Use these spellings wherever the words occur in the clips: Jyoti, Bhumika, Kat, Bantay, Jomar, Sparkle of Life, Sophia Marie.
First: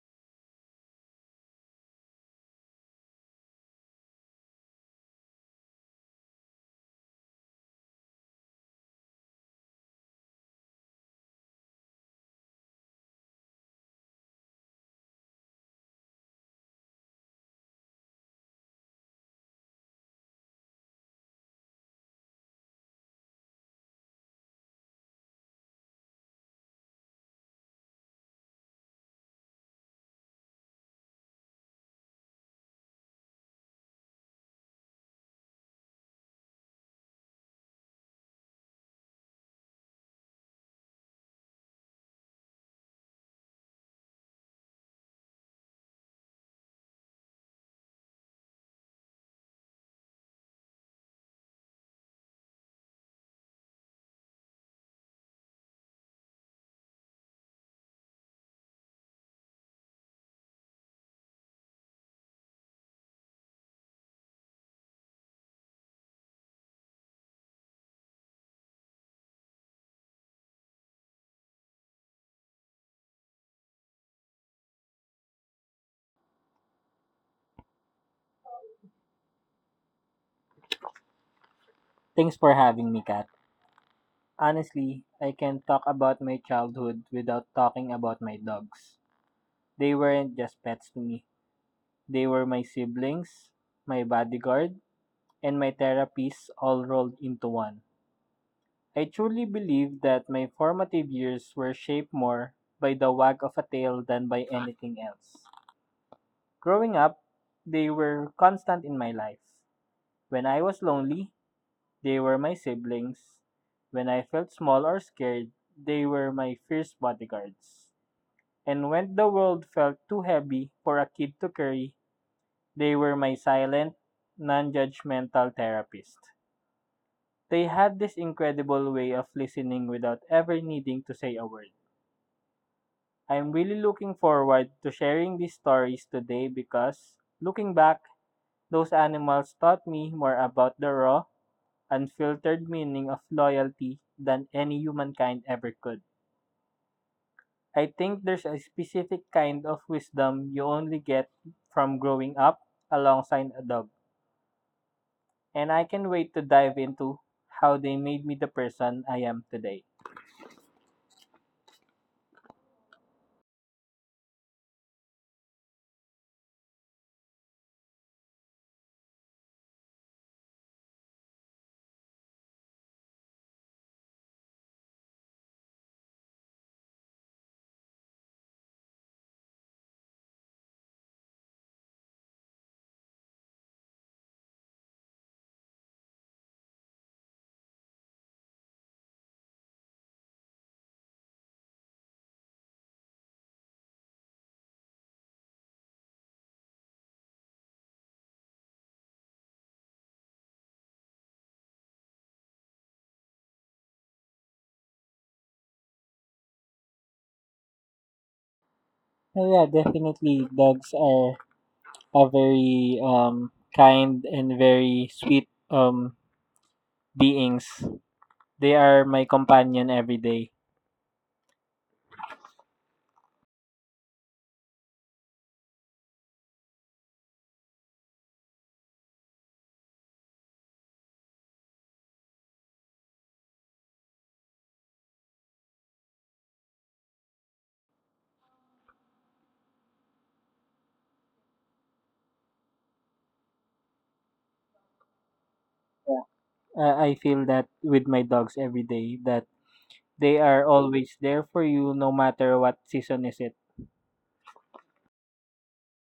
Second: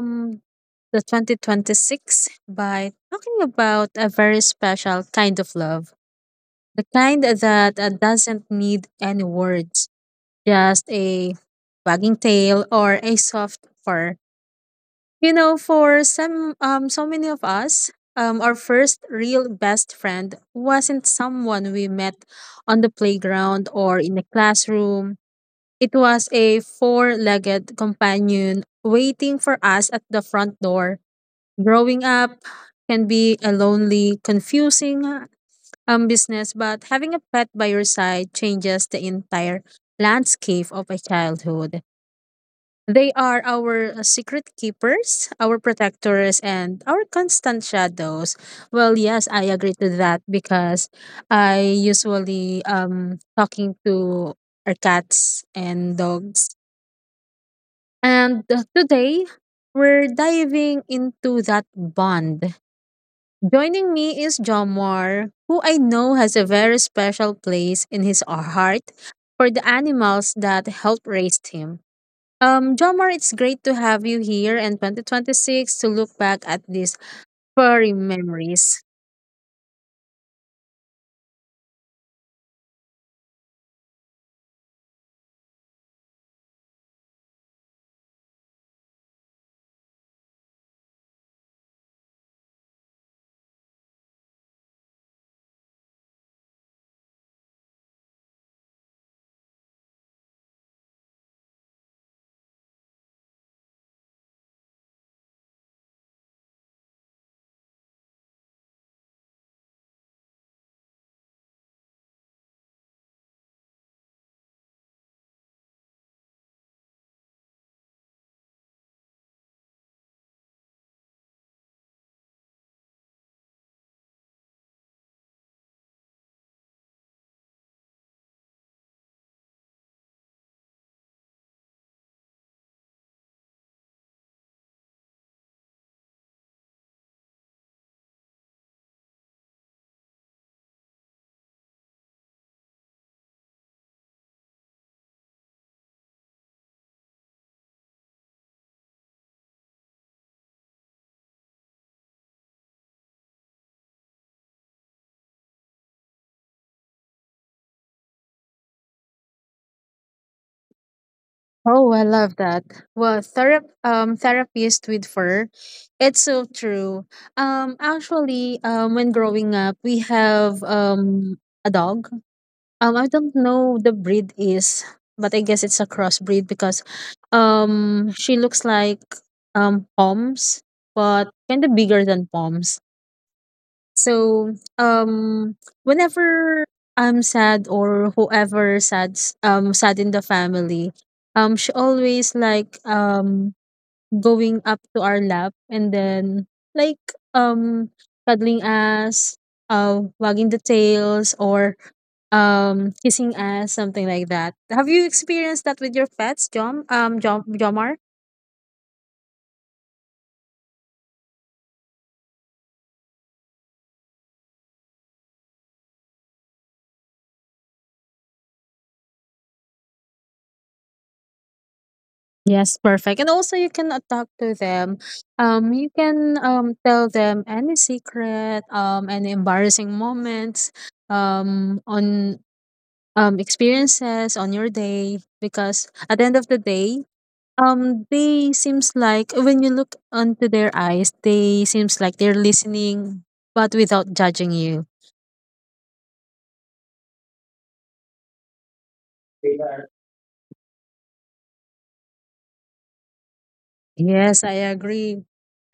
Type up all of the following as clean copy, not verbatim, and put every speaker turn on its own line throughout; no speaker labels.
um, the 2026 by talking about a very special kind of love, the kind that doesn't need any words, just a wagging tail or a soft purr. You know, for some so many of us, our first real best friend wasn't someone we met on the playground or in the classroom. It was a four-legged companion waiting for us at the front door. Growing up can be a lonely, confusing business, but having a pet by your side changes the entire landscape of a childhood. They are our secret keepers, our protectors, and our constant shadows. Well, yes, I agree to that because I usually talking to our cats and dogs. And today we're diving into that bond. Joining me is Jomar, who I know has a very special place in his heart for the animals that helped raise him. Jomar, it's great to have you here in 2026 to look back at these furry memories.
Thanks for having me, Kat. Honestly, I can't talk about my childhood without talking about my dogs. They weren't just pets to me. They were my siblings, my bodyguard, and my therapist all rolled into one. I truly believe that my formative years were shaped more by the wag of a tail than by anything else. Growing up, they were constant in my life. When I was lonely, they were my siblings. When I felt small or scared, they were my fierce bodyguards. And when the world felt too heavy for a kid to carry, they were my silent, non judgmental therapist. They had this incredible way of listening without ever needing to say a word. I'm really looking forward to sharing these stories today because, looking back, those animals taught me more about the raw, unfiltered meaning of loyalty than any humankind ever could. I think there's a specific kind of wisdom you only get from growing up alongside a dog, and I can not wait to dive into how they made me the person I am today.
Oh, I love that. Well, therapist with fur, it's so true. Actually, when growing up, we have a dog. I don't know the breed is, but I guess it's a crossbreed because, she looks like Poms, but kind of bigger than Poms. So, whenever I'm sad or whoever sad sad in the family, she always like going up to our lap and then like um cuddling us, wagging the tails or kissing us, something like that. Have you experienced that with your pets, Jom? Jomar?
Well, yeah, definitely dogs are a very kind and very sweet beings. They are my companion every day.
Yes, perfect. And also you can talk to them. You can tell them any secret, any embarrassing moments, on experiences on your day. Because at the end of the day, they seems like when you look onto their eyes, they seems like they're listening, but without judging you.
I feel that with my dogs every day that they are always there for you no matter what season is it.
Yes, I agree.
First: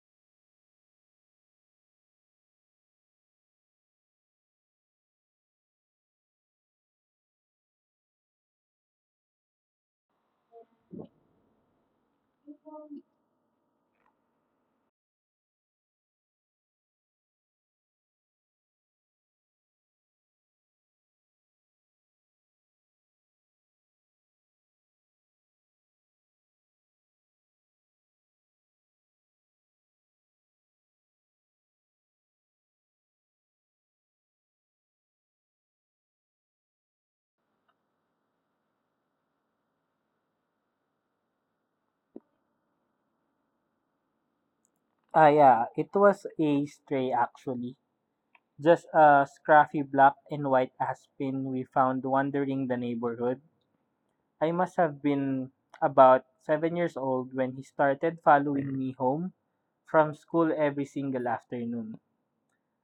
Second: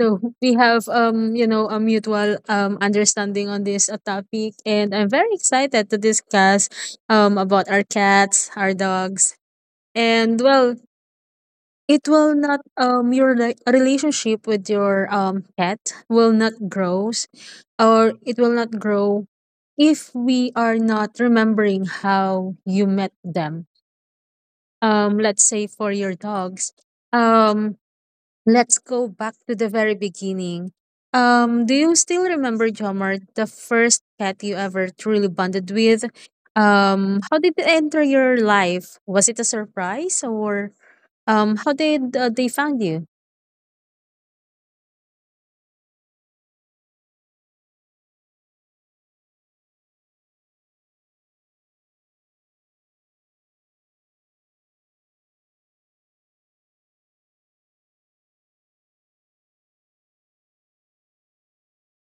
So we have a mutual understanding on this topic, and I'm very excited to discuss about our cats, our dogs, and well, it will not your like relationship with your pet will not grows or it will not grow if we are not remembering how you met them. Um, let's say for your dogs. Um Let's go back to the very beginning. Do you still remember, Jomar, the first pet you ever truly bonded with? How did it enter your life? Was it a surprise or how did they found you?
Yeah, it was a stray actually. Just a scruffy black and white aspen we found wandering the neighborhood. I must have been about 7 years old when he started following me home from school every single afternoon.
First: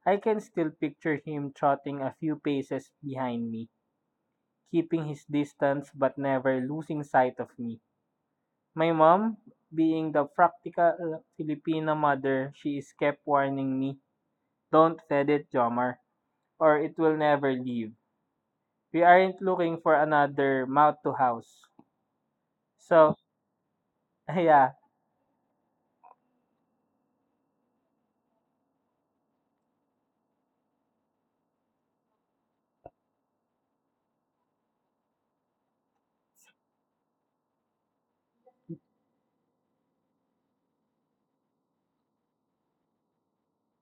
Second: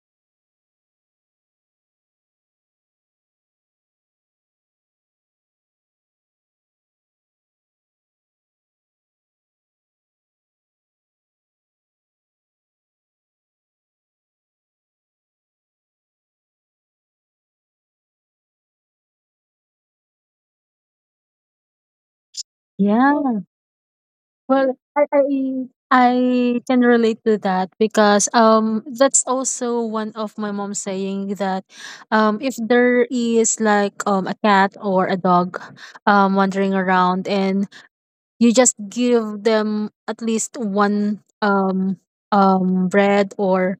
I can still picture him trotting a few paces behind me, keeping his distance but never losing sight of me. My mom, being the practical Filipina mother she is, kept warning me, "Don't feed it, Jomar, or it will never leave. We aren't looking for another mouth to house." So,
Yeah.
yeah,
Well, I can relate to that because that's also one of my mom saying that if there is like a cat or a dog wandering around and you just give them at least one bread or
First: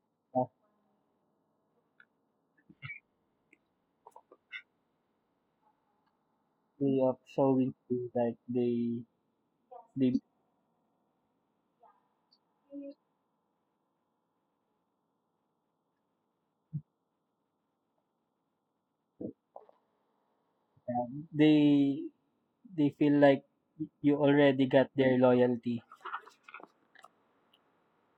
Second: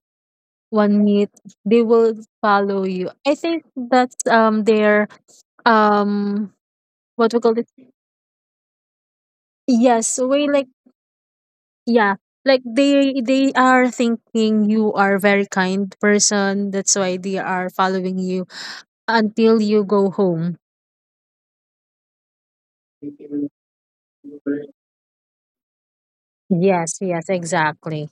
one meat, they will follow you. I think that's their um
way of
what we call it,
showing you like they
yes, way, like, yeah, like they are thinking you are a very kind person, that's why they are following you until you go home.
they they feel like you already got their loyalty.
Yes, yes, exactly.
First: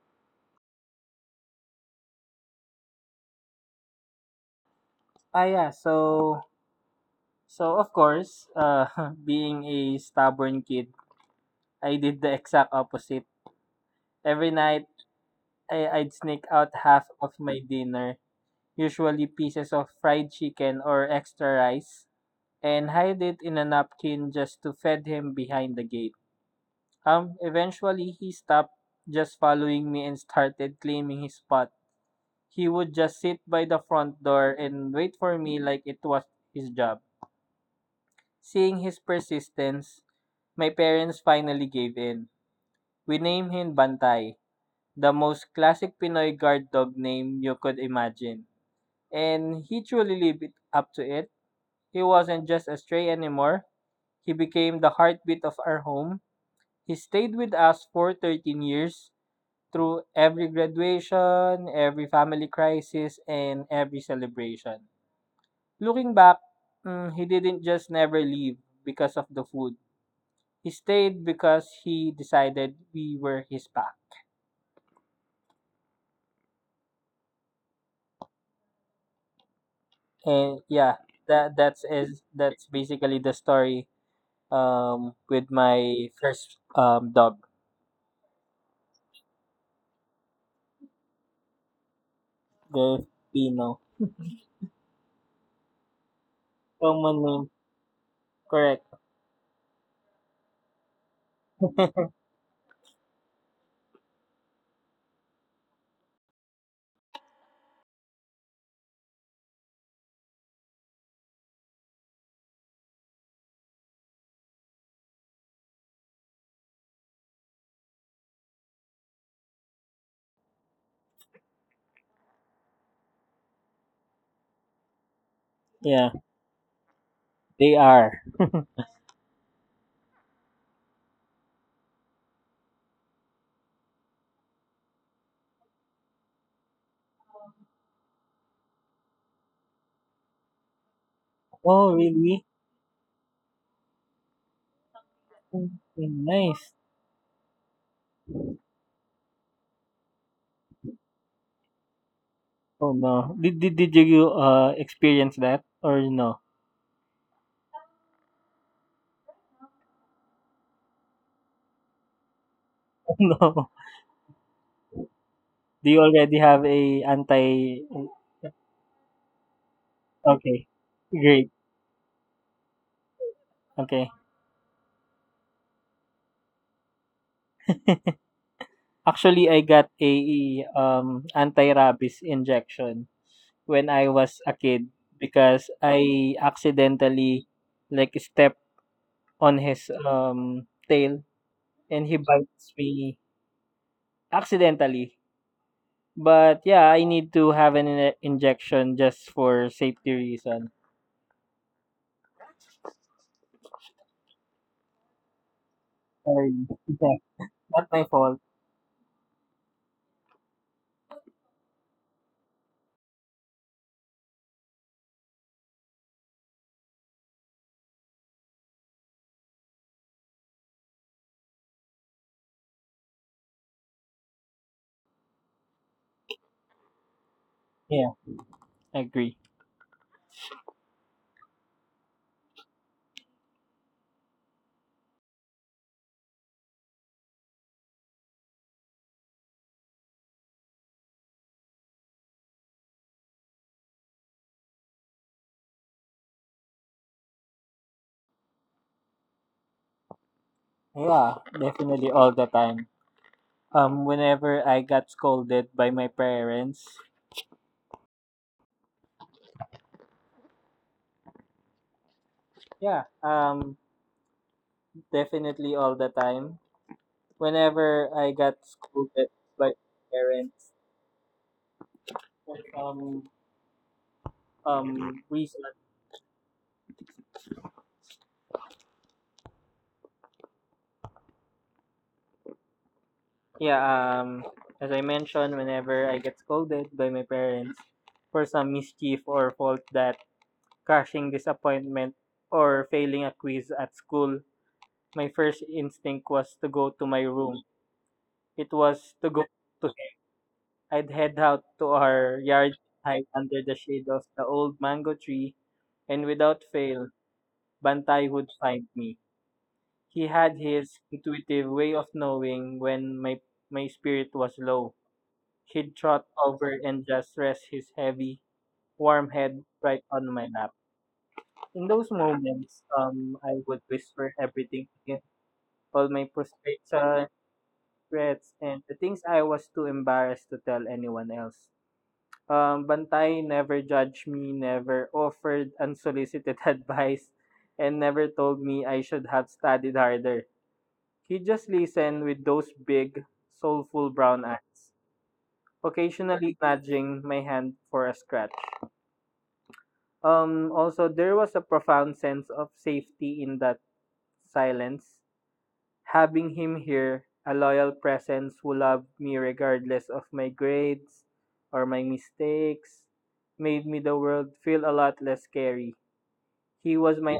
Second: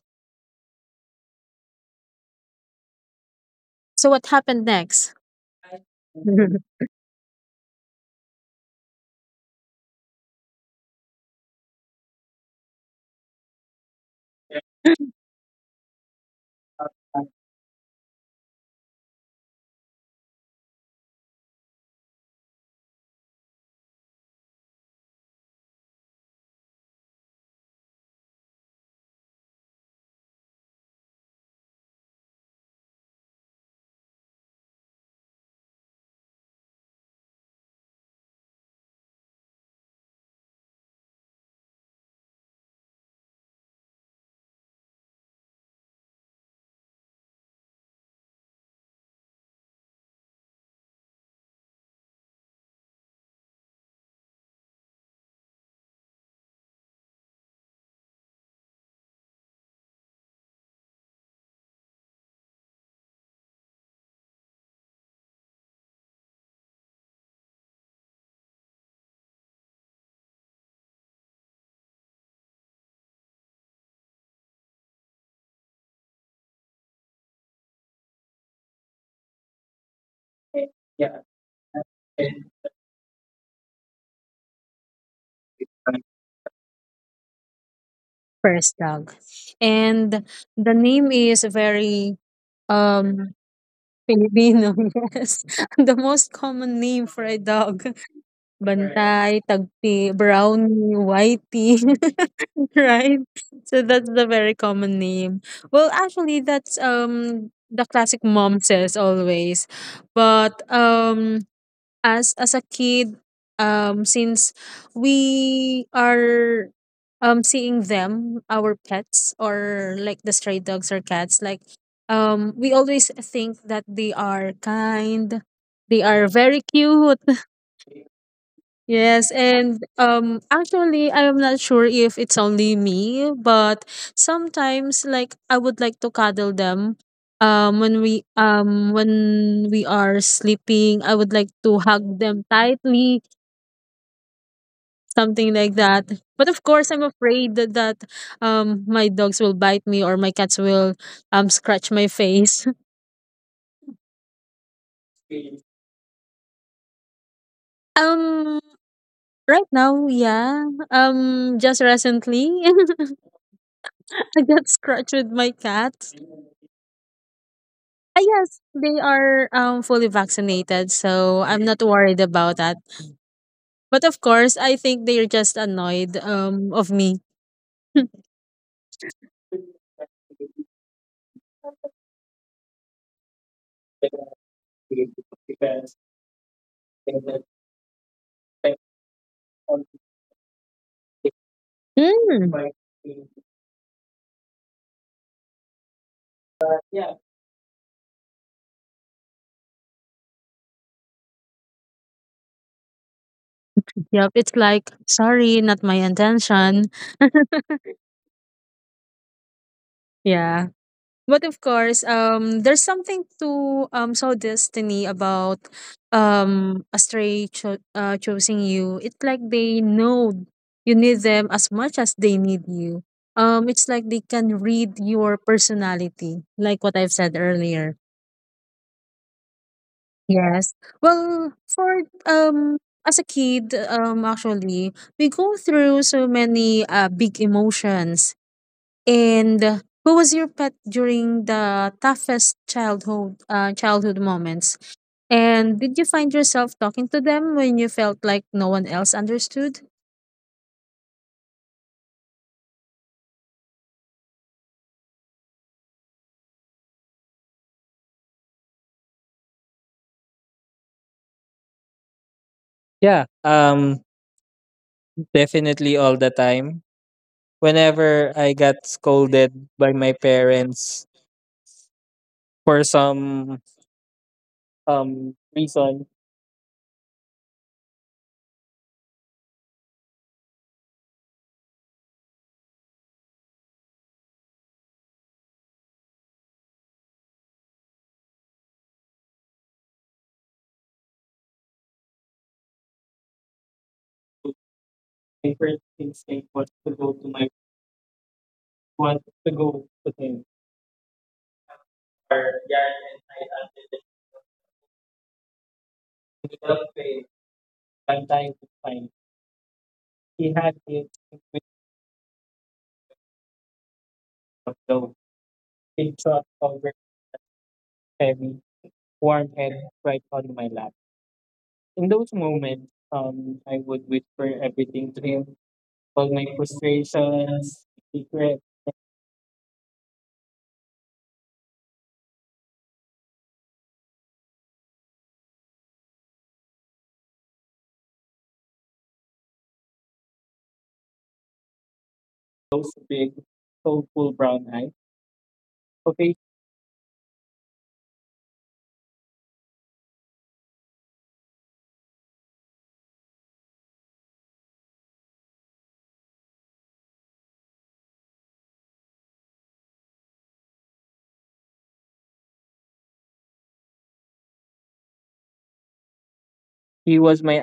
So what happened next?
Yeah, so so of course, being a stubborn kid, I did the exact opposite. Every night I'd sneak out half of my dinner, usually pieces of fried chicken or extra rice, and hide it in a napkin just to feed him behind the gate. Eventually, he stopped just following me and started claiming his spot. He would just sit by the front door and wait for me like it was his job. Seeing his persistence, my parents finally gave in. We named him Bantay, the most classic Pinoy guard dog name you could imagine. And he truly lived it up to it. He wasn't just a stray anymore. He became the heartbeat of our home. He stayed with us for 13 years, through every graduation, every family crisis, and every celebration. Looking back, he didn't just never leave because of the food. He stayed because he decided we were his pack. And yeah, that's basically the story with my first
First dog.
dog,
And the name is very um Filipino,
the
yes.
Pino.
The most common name for a dog.
Common
Bantay,
name,
tagpi,
correct.
brownie, whitey, right? So that's the very common name. Well, actually, that's the classic mom says always. But as a kid, since we are seeing them our pets or like the stray dogs or cats, like, we always think that they are kind, they are very cute.
Yeah,
Yes,
they
and
are.
actually, I am not sure if it's only me, but sometimes like I would like to cuddle them, when we are sleeping, I would like to hug them tightly,
Oh, really?
something like that. But of course, I'm afraid that,
Mm,
that
mm, nice.
um my dogs will bite me or my cats will scratch my face.
Oh no. Did you experience that or
Um,
no?
right now, yeah. Just recently, I got scratched with my
No.
cats.
Do you
Ah,
already
yes,
have
they
a
are
anti?
fully vaccinated, so I'm not worried about that.
Okay. Great.
But of course, I think they're just annoyed
Okay.
of me.
Actually, I got a anti-rabies injection when I was a kid because I accidentally like stepped on his
Mm.
tail and he bites me accidentally. But yeah, I need to have an injection just for safety reason.
Yep, it's like, sorry, not my intention.
Sorry. Yeah, not my fault.
Yeah. But of course, there's something to destiny about a stray choosing you. It's like they know you need them as much as they need you. It's like they can read your personality, like what I've said earlier.
Yeah,
Yes.
agree.
Well, for as a kid, um, actually we go through so many big emotions, and who was your pet during the toughest childhood moments? And did you find yourself talking to them when you felt like no one else understood?
Yeah, definitely all the time. Whenever I got scolded by my parents, yeah, definitely all the time. Whenever I got scolded by parents, for some reason, yeah, as I mentioned, whenever I get scolded by my parents for some mischief or fault, that crushing disappointment, or failing a quiz at school, my first instinct was to go to my room. It was to go to bed. I'd head out to our yard, hide under the shade of the old mango tree, and without fail, Bantay would find me. He had his intuitive way of knowing when my spirit was low. He'd trot over and just rest his heavy, warm head right on my lap. In those moments, I would whisper everything to him, all my frustration, regrets, and the things I was too embarrassed to tell anyone else. Bantay never judged me, never offered unsolicited advice, and never told me I should have studied harder. He just listened with those big, soulful brown eyes, occasionally nudging my hand for a scratch. Also, there was a profound sense of safety in that silence. Having him here, a loyal presence who loved me regardless of my grades or my mistakes, made me the world feel a lot less scary. He was my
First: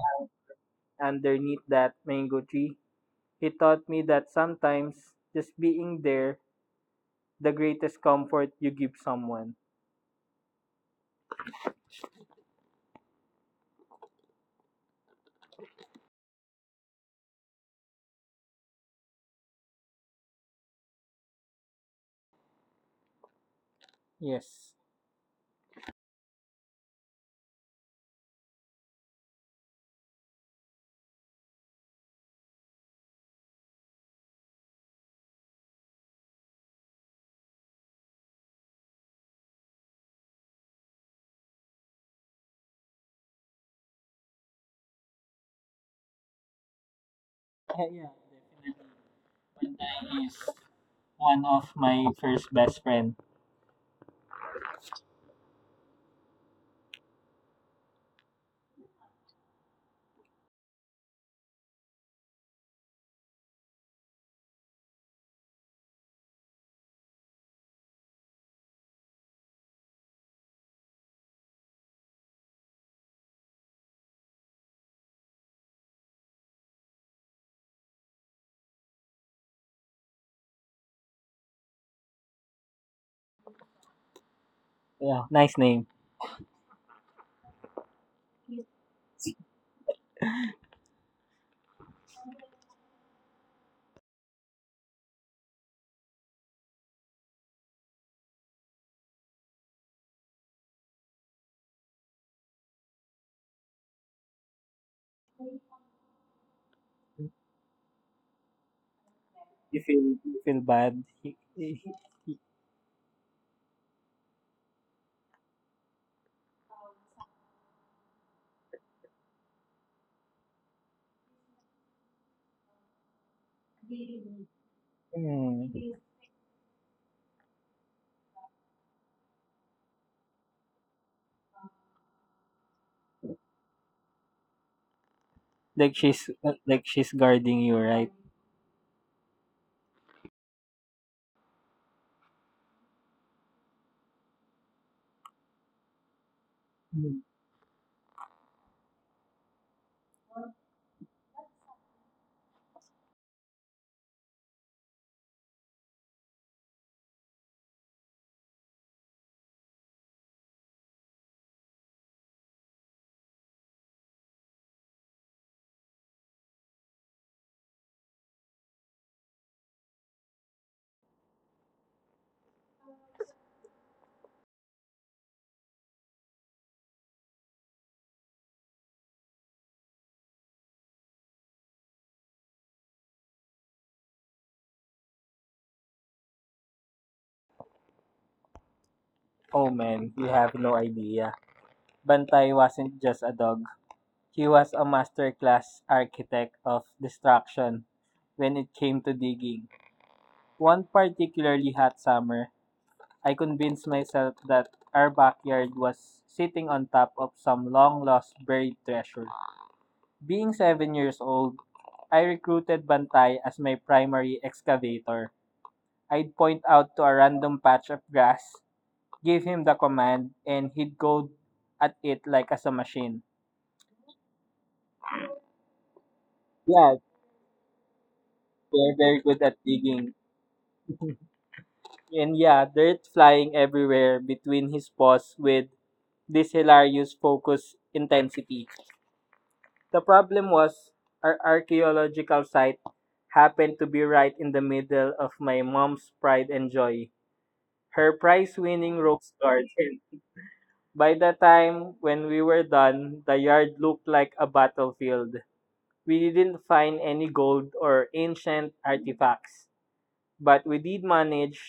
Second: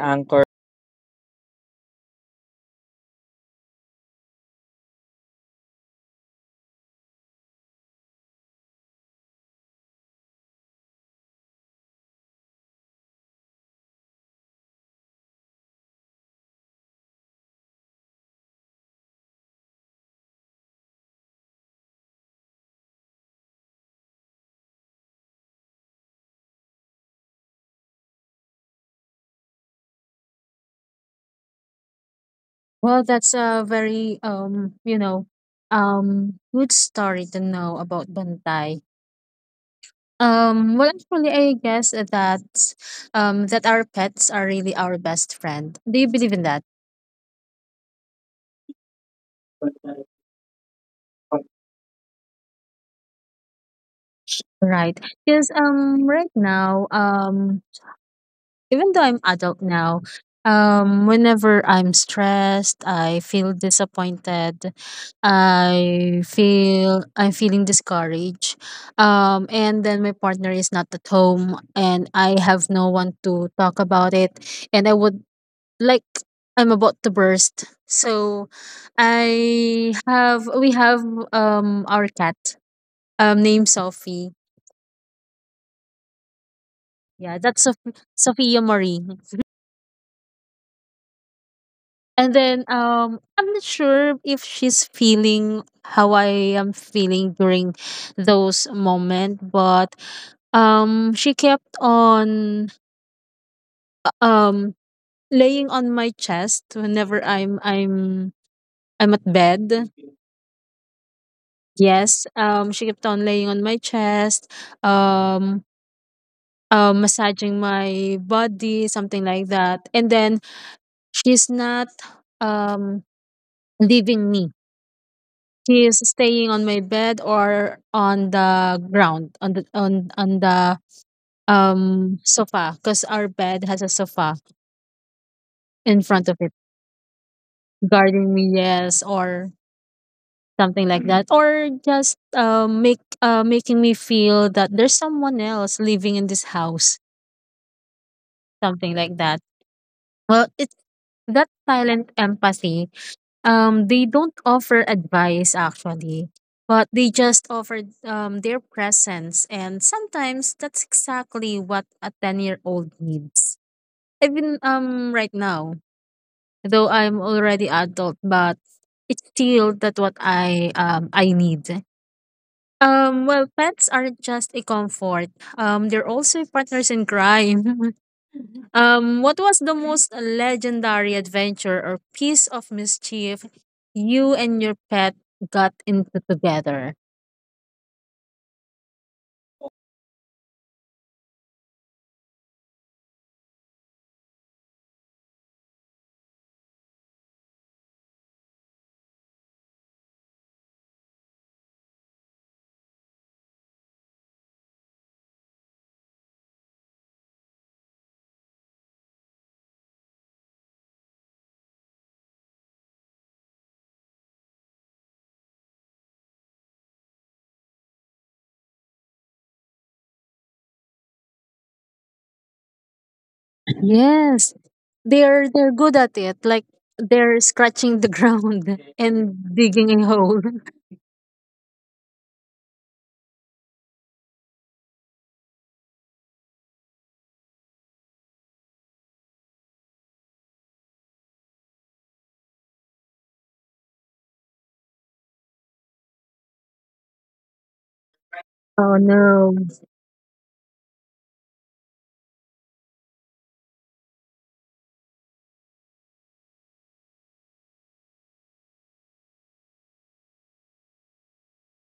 aunt underneath that mango tree. He taught me that sometimes just being there, the greatest comfort you give someone. Yes.
Well, that's a very good story to know about Bantay. Well, actually, I guess that our pets are really our best friend. Do you believe in that?
Yeah, yeah, definitely. Pantay is one of my first best friend.
Right. Because right now, even though I'm adult now, whenever I'm stressed, I feel disappointed, I'm feeling discouraged, and then my partner is not at home, and I have no one to talk about it, and I would like I'm about to burst. So, I have we have our cat named Sophie.
Yeah, nice name.
Yeah, that's Sophie, Sophia Marie. And then I'm not sure if she's feeling how I am feeling during those moment, but she kept on um laying on my chest whenever I'm at bed.
You feel bad.
Yes, um, she kept on laying on my chest, um massaging my body, something like that. And then she's not um leaving me. He is staying on my
Hmm.
bed or on the ground, on the sofa, because our bed has a sofa in front of it.
Like she's like she's
Guarding
guarding
me,
you, right?
yes, or something like that, or just make making me feel that there's someone else living in this house,
Mm.
something like that. Well, it's that silent empathy. They don't offer advice actually, but they just offer their presence, and sometimes that's exactly what a ten-year-old needs. Even right now, though I'm already adult, but it's still that what I need. Well, pets aren't just a comfort. They're also partners in crime. Um, what was the most legendary adventure or piece of mischief you and your pet got into together?
Oh man, you have no idea. Bantai wasn't just a dog. He was a masterclass architect of destruction when it came to digging. One particularly hot summer, I convinced myself that our backyard was sitting on top of some long lost buried treasure. Being 7 years old, I recruited Bantay as my primary excavator. I'd point out to a random patch of grass, give him the command, and he'd go at it like as a machine.
Yes, they're good at it. Like,
Yeah,
they're scratching the ground
they're very good
and
at
digging a
digging.
hole.
And yeah, dirt flying everywhere between his paws with this hilarious focus intensity. The problem was our archaeological site happened to be right in the middle of my mom's pride and joy, her prize-winning
Oh
rose
no.
garden. By the time when we were done, the yard looked like a battlefield. We didn't find any gold or ancient artifacts, but we did manage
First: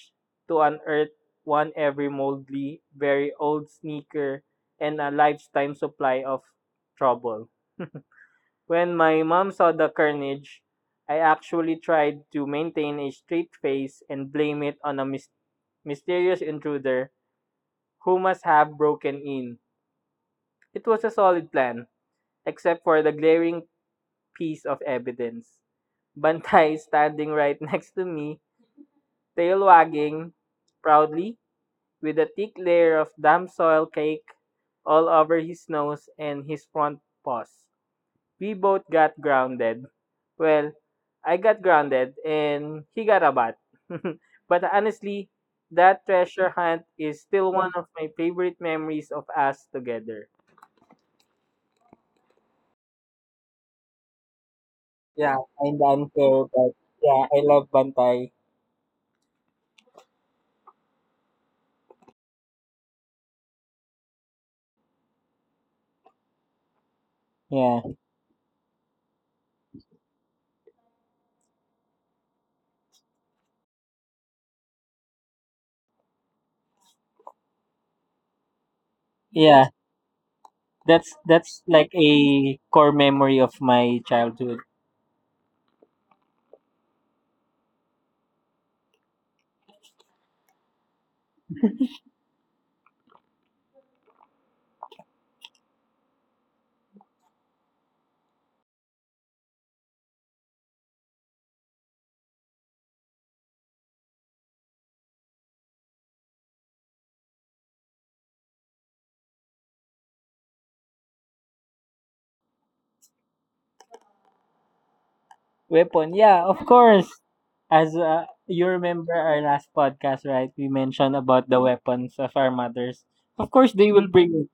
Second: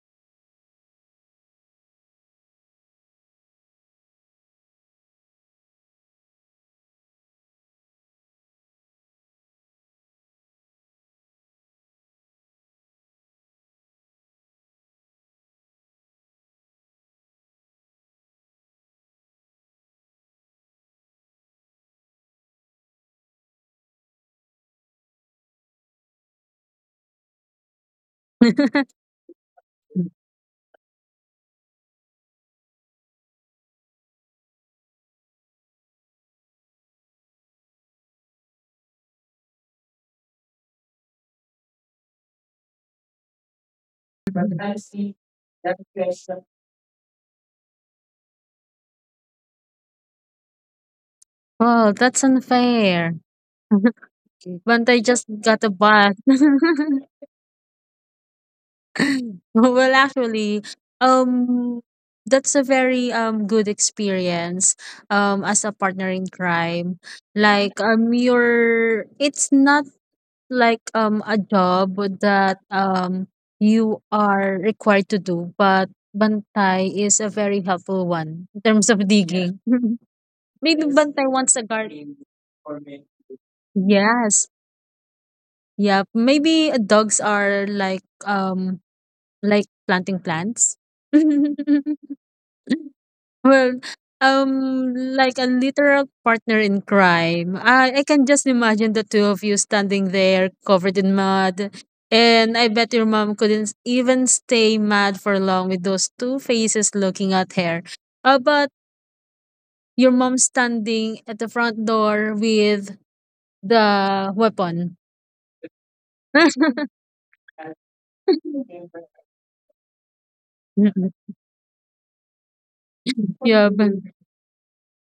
to unearth one every moldy, very old sneaker and a lifetime supply of trouble. When my mom saw the carnage, I actually tried to maintain a straight face and blame it on a mysterious intruder who must have broken in. It was a solid plan, except for the glaring piece of evidence. Bantay, standing right next to me, tail wagging proudly, with a thick layer of damp soil cake all over his nose and his front paws. We both got grounded. Well, I got grounded and he got a bat. But honestly, that treasure hunt is still one of my favorite memories of us together.
Well, that's unfair. But I just got a bus.
Yeah, I'm Banco, but yeah, I love Bantay.
Well, actually, um, that's a very good experience as a partner in crime. Like,
Yeah.
you're it's not like a job that you are required to do, but Bantay is a very helpful one in terms of digging.
Yeah.
Maybe Bantay wants a guard.
That's like a core memory of
Yes.
my childhood.
Yeah, maybe dogs are like planting plants. Well, like a literal partner in crime. I can just imagine the two of you standing there covered in mud. And I bet your mom couldn't even stay mad for long with those two faces looking at her. But your mom standing at the front door with the weapon.
Weapon, yeah, of course. As you remember our last podcast, right? We mentioned about the weapons of our mothers.
Yeah, but
Of course they will bring it,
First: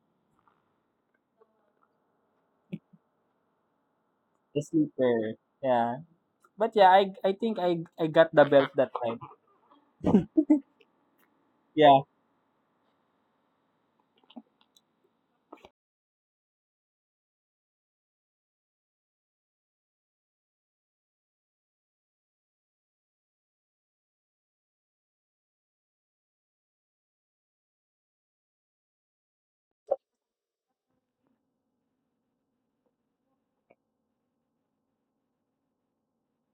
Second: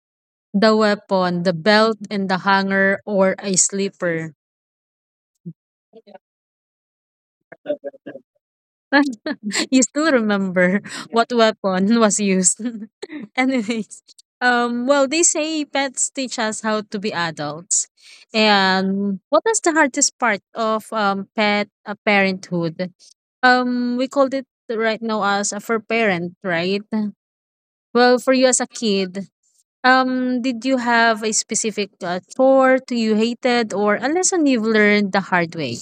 the weapon, the belt, and the hanger or a slipper.
the sleeper. Yeah. But yeah, I think I got the belt that time.
You still remember what
Yeah.
weapon was used. Anyways, well, they say pets teach us how to be adults. And what was the hardest part of pet parenthood? We called it right now as a for parent, right? Well, for you as a kid, did you have a specific chore to you hated, or a lesson you've learned the hard way?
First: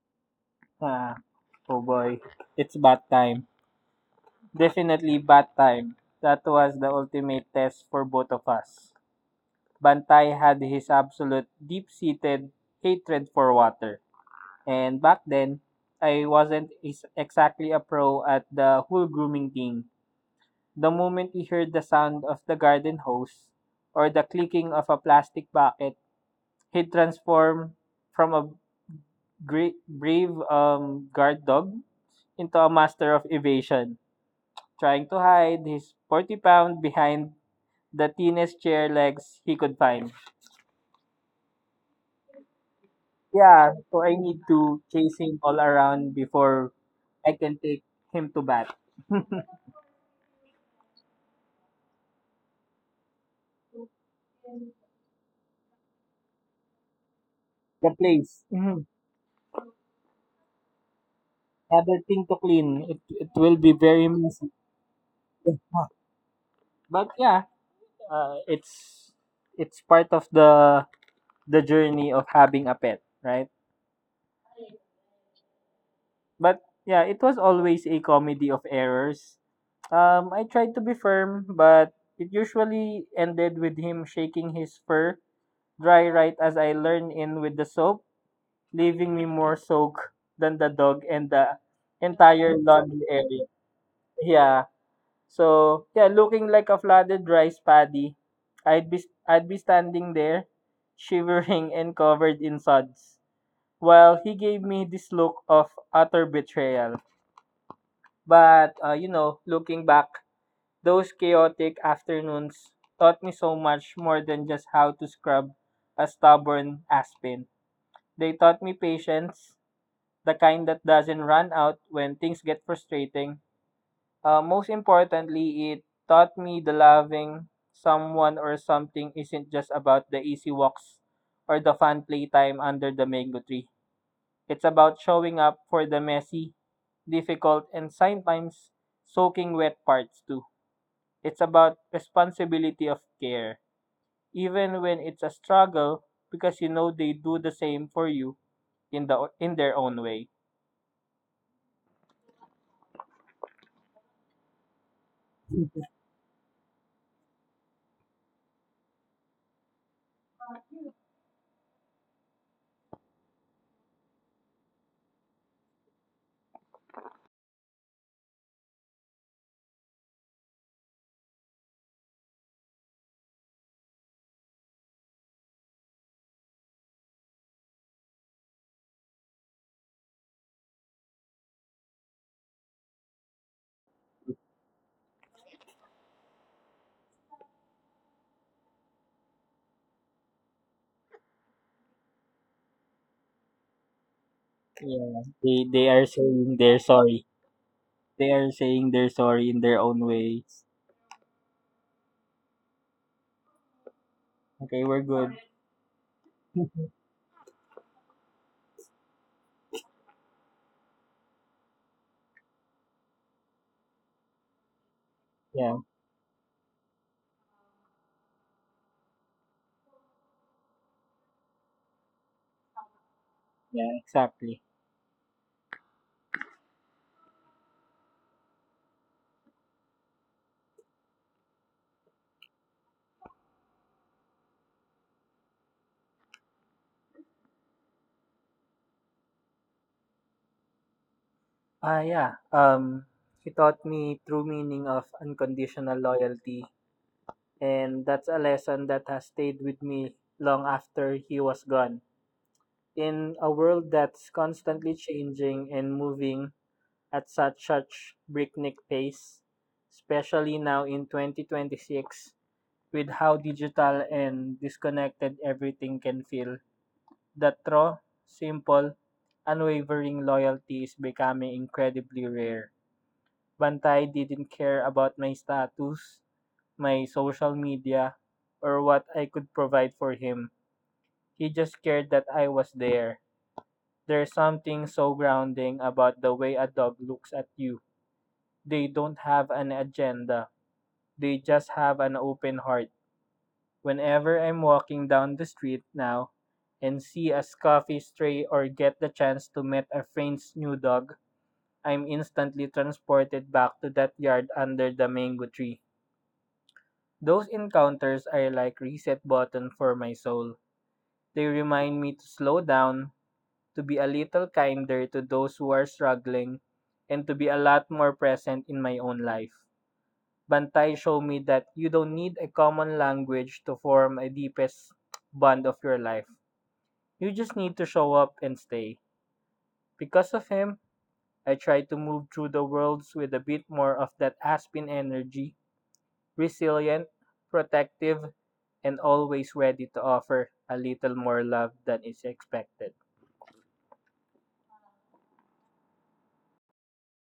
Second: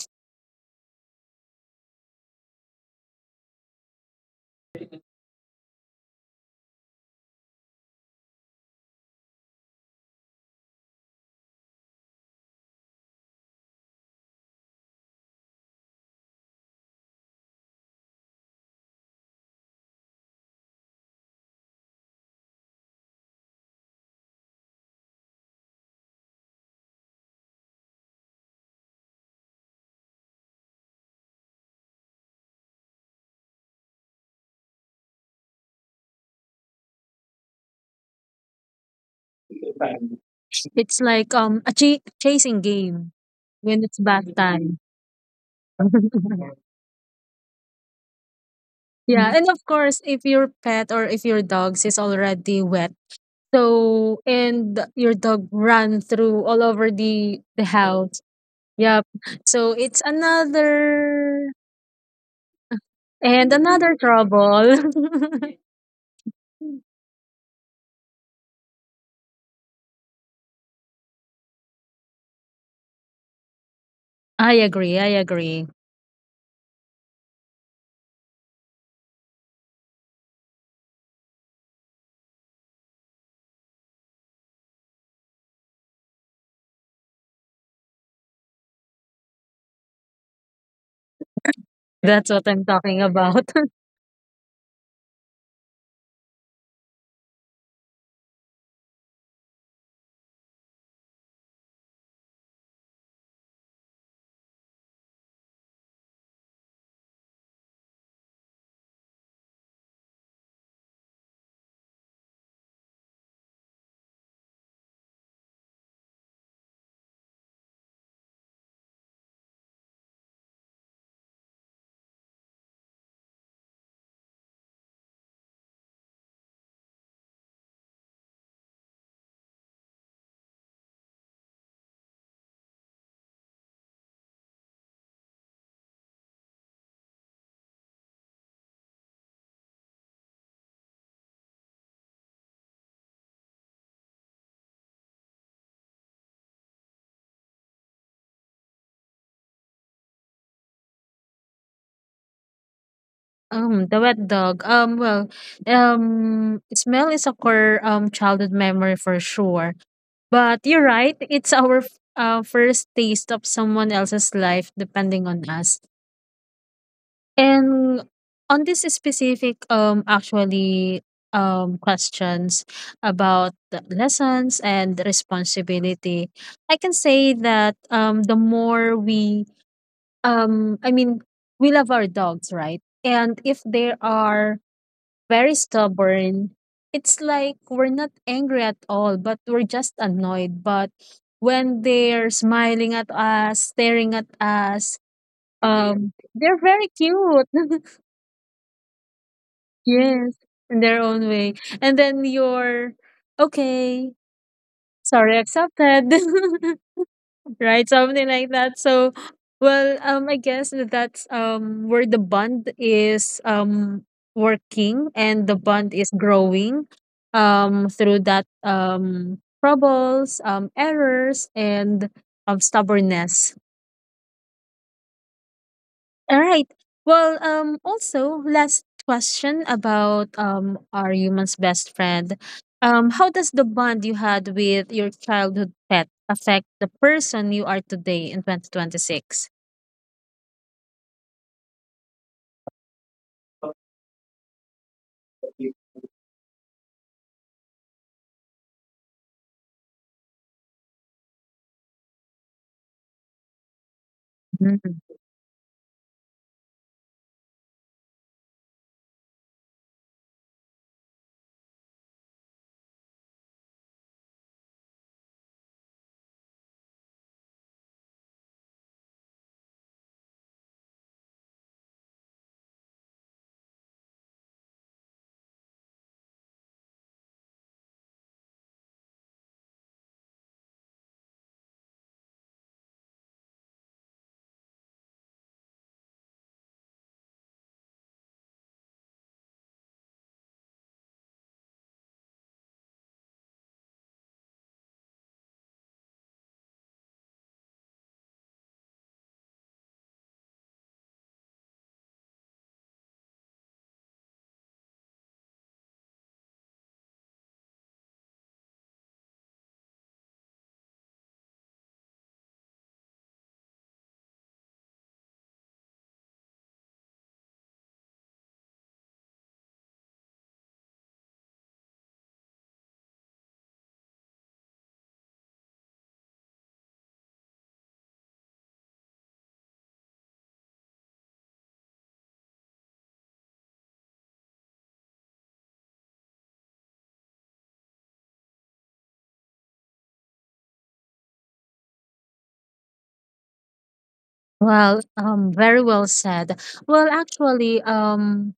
Ah, oh boy. It's bad time. Definitely bad time. That was the ultimate test for both of us. Bantay had his absolute deep seated hatred for water. And back then, I wasn't exactly a pro at the whole grooming thing. The moment he heard the sound of the garden hose or the clicking of a plastic bucket, he transformed from a brave guard dog into a master of evasion, trying to hide his 40 pound behind the thinnest chair legs he could find.
It's like a
Yeah,
chasing
so I
game
need to
when
chase
it's
him
bath
all
time.
around before I can take him to bat. The
Yeah. Mm. And of course, if your pet or if your dogs is already wet, so and your dog run through all over
place.
the
Mhm.
house. Yep. So it's
Other thing to
another
clean. It will be very
and
messy.
another trouble.
But yeah, uh, it's it's part of the journey of having a pet, right?
I agree. I agree.
But yeah, it was always a comedy of errors. I tried to be firm, but it usually ended with him shaking his fur dry right as I learn in with the soap, leaving me more soaked than the dog and the entire
That's
laundry
what I'm
area.
talking about.
Yeah. So yeah, looking like a flooded rice paddy, I'd be I'd be standing there, shivering and covered in suds, while he gave me this look of utter betrayal. But looking back, those chaotic afternoons taught me so much more than just how to scrub a stubborn aspen. They taught me patience, the kind that doesn't run out when things get frustrating. Most importantly, it taught me the loving someone or something isn't just about the easy walks or the fun playtime under the mango tree. It's about showing up for the messy, difficult, and sometimes soaking wet parts too. It's about responsibility of care, even when it's a struggle because you know they do the same for you in their own way.
The wet dog. Well, smell is a core childhood memory for sure. But you're right. It's our first taste of someone else's life, depending on us. And on this specific actually questions about the lessons and responsibility, I can say that the more we um I mean we love our dogs, right? And if they are very stubborn, it's like we're not angry at all, but we're just annoyed. But when they're smiling at us, staring at
Yeah,
us,
they are saying they're
they're very
sorry.
cute.
They are saying they're sorry in their own
Yes,
ways.
in their own way. And then you're okay,
Okay, we're good.
sorry, accepted. Right? Something like that. So, I guess that's where the bond is working and the
Yeah,
bond is growing through that troubles, errors and stubbornness.
yeah, exactly.
All right. Well, also last question about our human's best friend. How does the bond you had with your childhood pet affect the person you are today in 2026?
Yeah. He taught me true meaning of unconditional loyalty, and that's a lesson that has stayed with me long after he was gone. In a world that's constantly
Mm.
changing and moving at such breakneck pace, especially now in 2026, with how digital and disconnected everything can feel, that raw, simple, unwavering loyalty is becoming incredibly rare. Bantay didn't care about my status, my social media, or what I could provide for him. He just cared that I was there. There's something so grounding about the way a dog looks at you. They don't have an agenda, they just have an open heart. Whenever I'm walking down the street now and see a coffee stray or get the chance to meet a friend's new dog, I'm instantly transported back to that yard under the mango tree. Those encounters are like reset button for my soul. They remind me to slow down, to be a little kinder to those who are struggling, and to be a lot more present in my own life. Bantay showed me that you don't need a common language to form a deepest bond of your life. You just need to show up and stay. Because of him, I try to move through the worlds with a bit more of that Aspen energy, resilient, protective, and always ready to offer a little more love than is expected.
Well, very well said. Well,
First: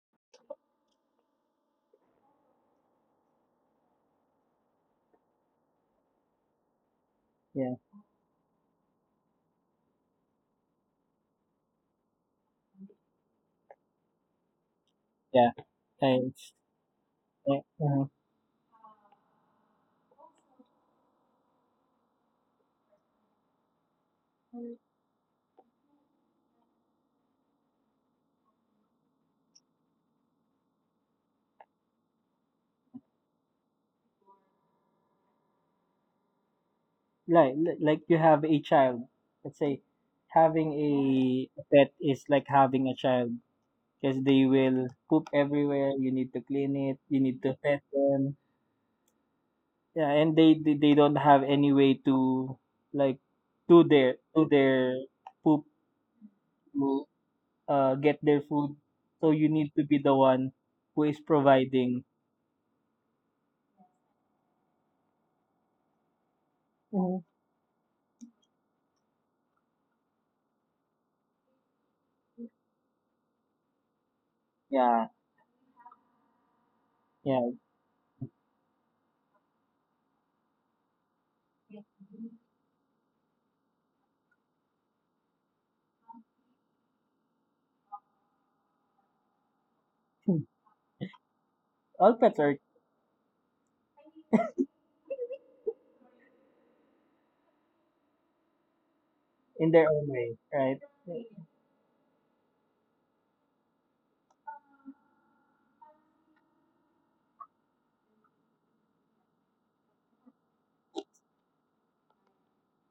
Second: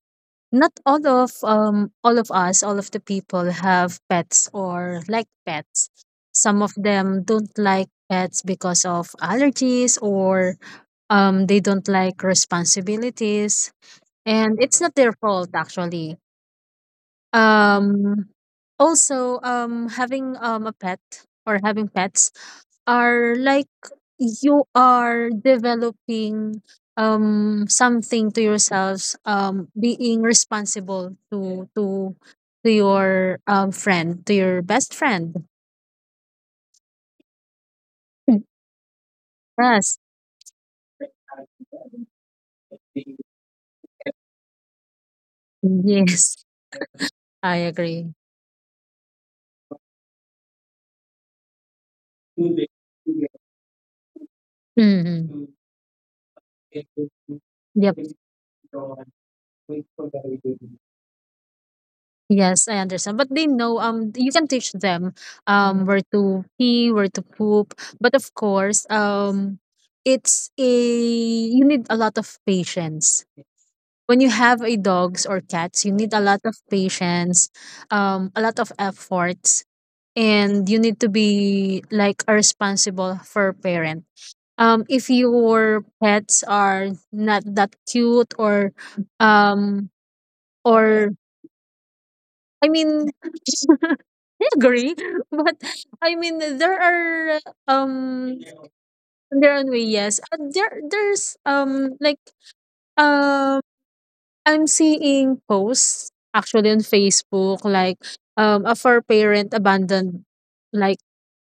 not all of all of us, all of the people have pets or like pets. Some of them don't
Yeah,
like pets because of allergies or they don't like responsibilities and it's not their
yeah.
fault actually
And it's, uh, uh,
um also having a pet or having pets are like you are developing something to yourselves being responsible to your friend, to your best friend.
like like you have a child. Let's say
yes,
having a pet is like having a child because they will poop everywhere. You need to
yes,
clean it. You need to pet
I
them.
agree.
Yeah, and they don't have any way to like do their poop
Hmm.
to get their food,
Yep.
so you need to be the one who is providing.
Yes, I understand. But they know you can teach them
Mhm.
Mm-hmm, where to pee, where to poop. But of course, it's a you need a lot of patience.
Yeah.
When you have a dogs or cats, you
Yeah.
need a lot of patience, a lot of efforts, and you need to be like a responsible for parent. If your pets are not that cute
Hmm.
um
All pets
or
are
I mean agree, but there are
in
um
their own way, right?
there their way, yes. There's like um I'm seeing posts actually on Facebook like a for parent abandoned like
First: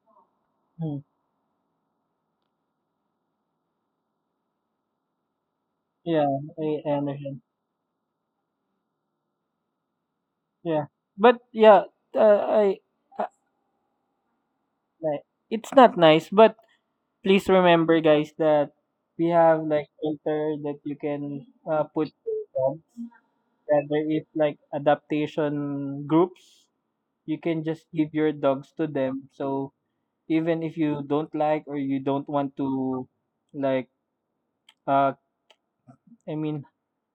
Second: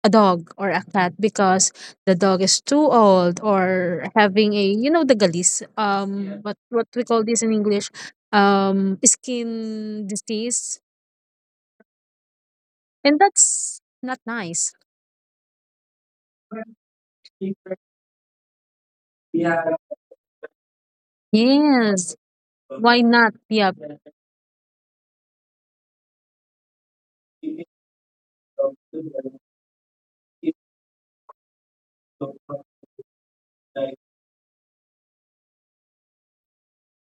a dog or a
Hmm.
cat because the dog is too old or having a the galis,
Yeah,
what
I,
what
I
we call
understand.
this in English, skin disease,
Yeah, but yeah, uh, I,
and
I
that's not nice.
like, it's not nice, but please remember guys that we have like filter that you can put
Yes.
your dogs.
Why not?
Yeah, there
Yep.
is like adaptation groups. You can just give your dogs to them. So even if you don't like or you don't want to like uh I mean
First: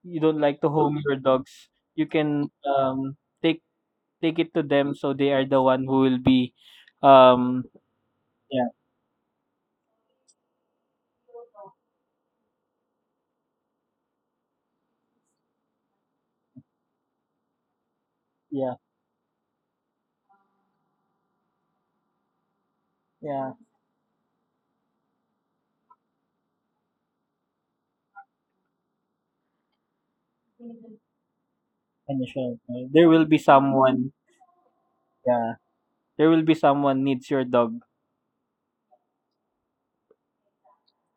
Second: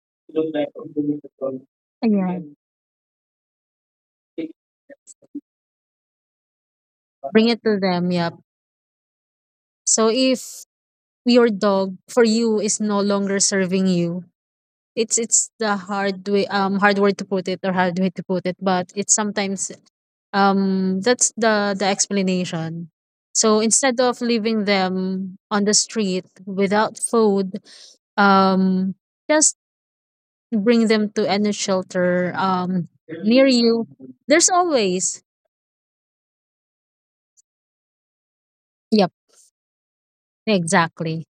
you don't like to home your dogs, you
Yeah.
can take it to them so they are the one who will be
Bring it
um
to them. Yep.
yeah,
So if your dog for you is no longer serving you, it's the hard way, hard word to put it or hard way to put it,
yeah,
but it's sometimes that's the explanation.
yeah.
So instead of leaving them on the street without food, um just bring them to any shelter
And sure, there will be
near you.
someone.
There's always
Yeah. There will be someone needs your dog.
yep, exactly.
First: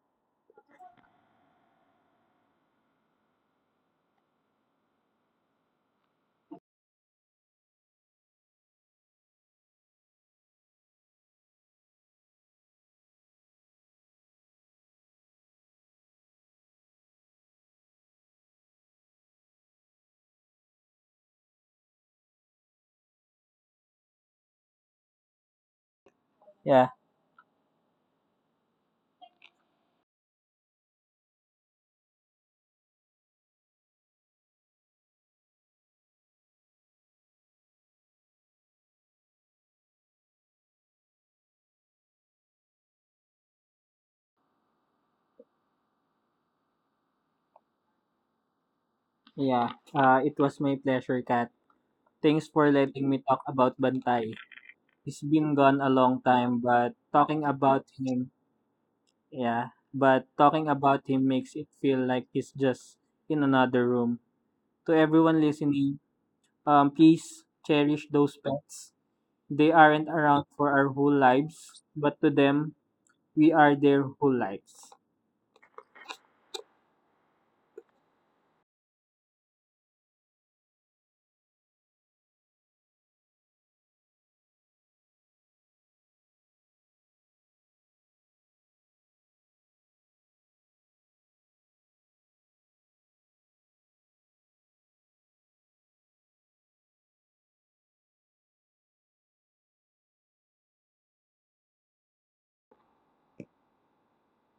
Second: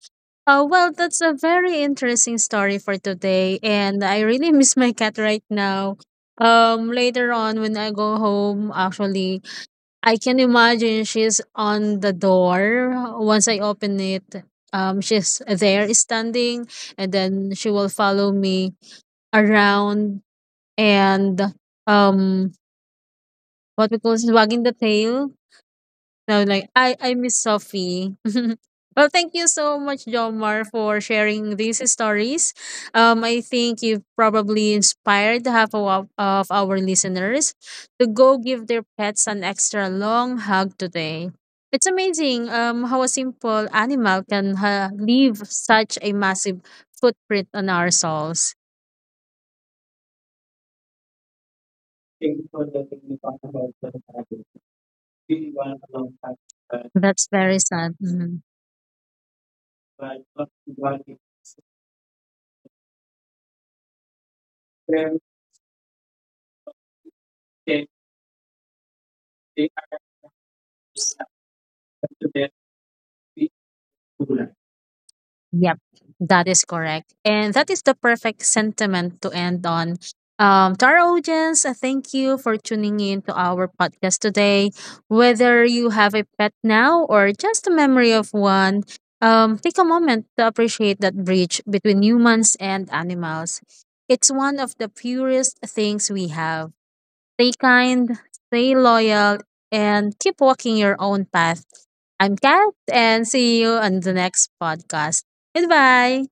Oh, well, that's a very interesting story for today, and I really miss my cat right now. Later on when I go home, actually, I can imagine she's on the door. Once I open it, she's there standing, and then she will follow me around and um, what we call this, wagging the tail. So like I miss
Yeah.
Sophie. well, thank you so much, Jomar, for sharing these stories. I think you've probably inspired half of, of our listeners to go give their pets an extra long hug today. It's amazing how a simple animal can leave such a massive footprint on our souls.
Yeah. It was my pleasure, Kat. Thanks for letting me talk about Bantay. He's been gone a
That's
long
very
time,
sad.
but
Mm-hmm.
talking about him. Yeah, but talking about him makes it feel like he's just in another room. To everyone listening, please cherish those pets. They aren't around for our whole lives, but to them, we are
Yep,
their whole
that is
lives.
correct. And that is the perfect sentiment to end on. To our audience, thank you for tuning in to our podcast today. Whether you have a pet now or just a memory of one, take a moment to appreciate that bridge between humans and animals. It's one of the purest things we have. Stay kind, stay loyal, and keep walking your own path. I'm Kat, and see you on the next podcast. Goodbye.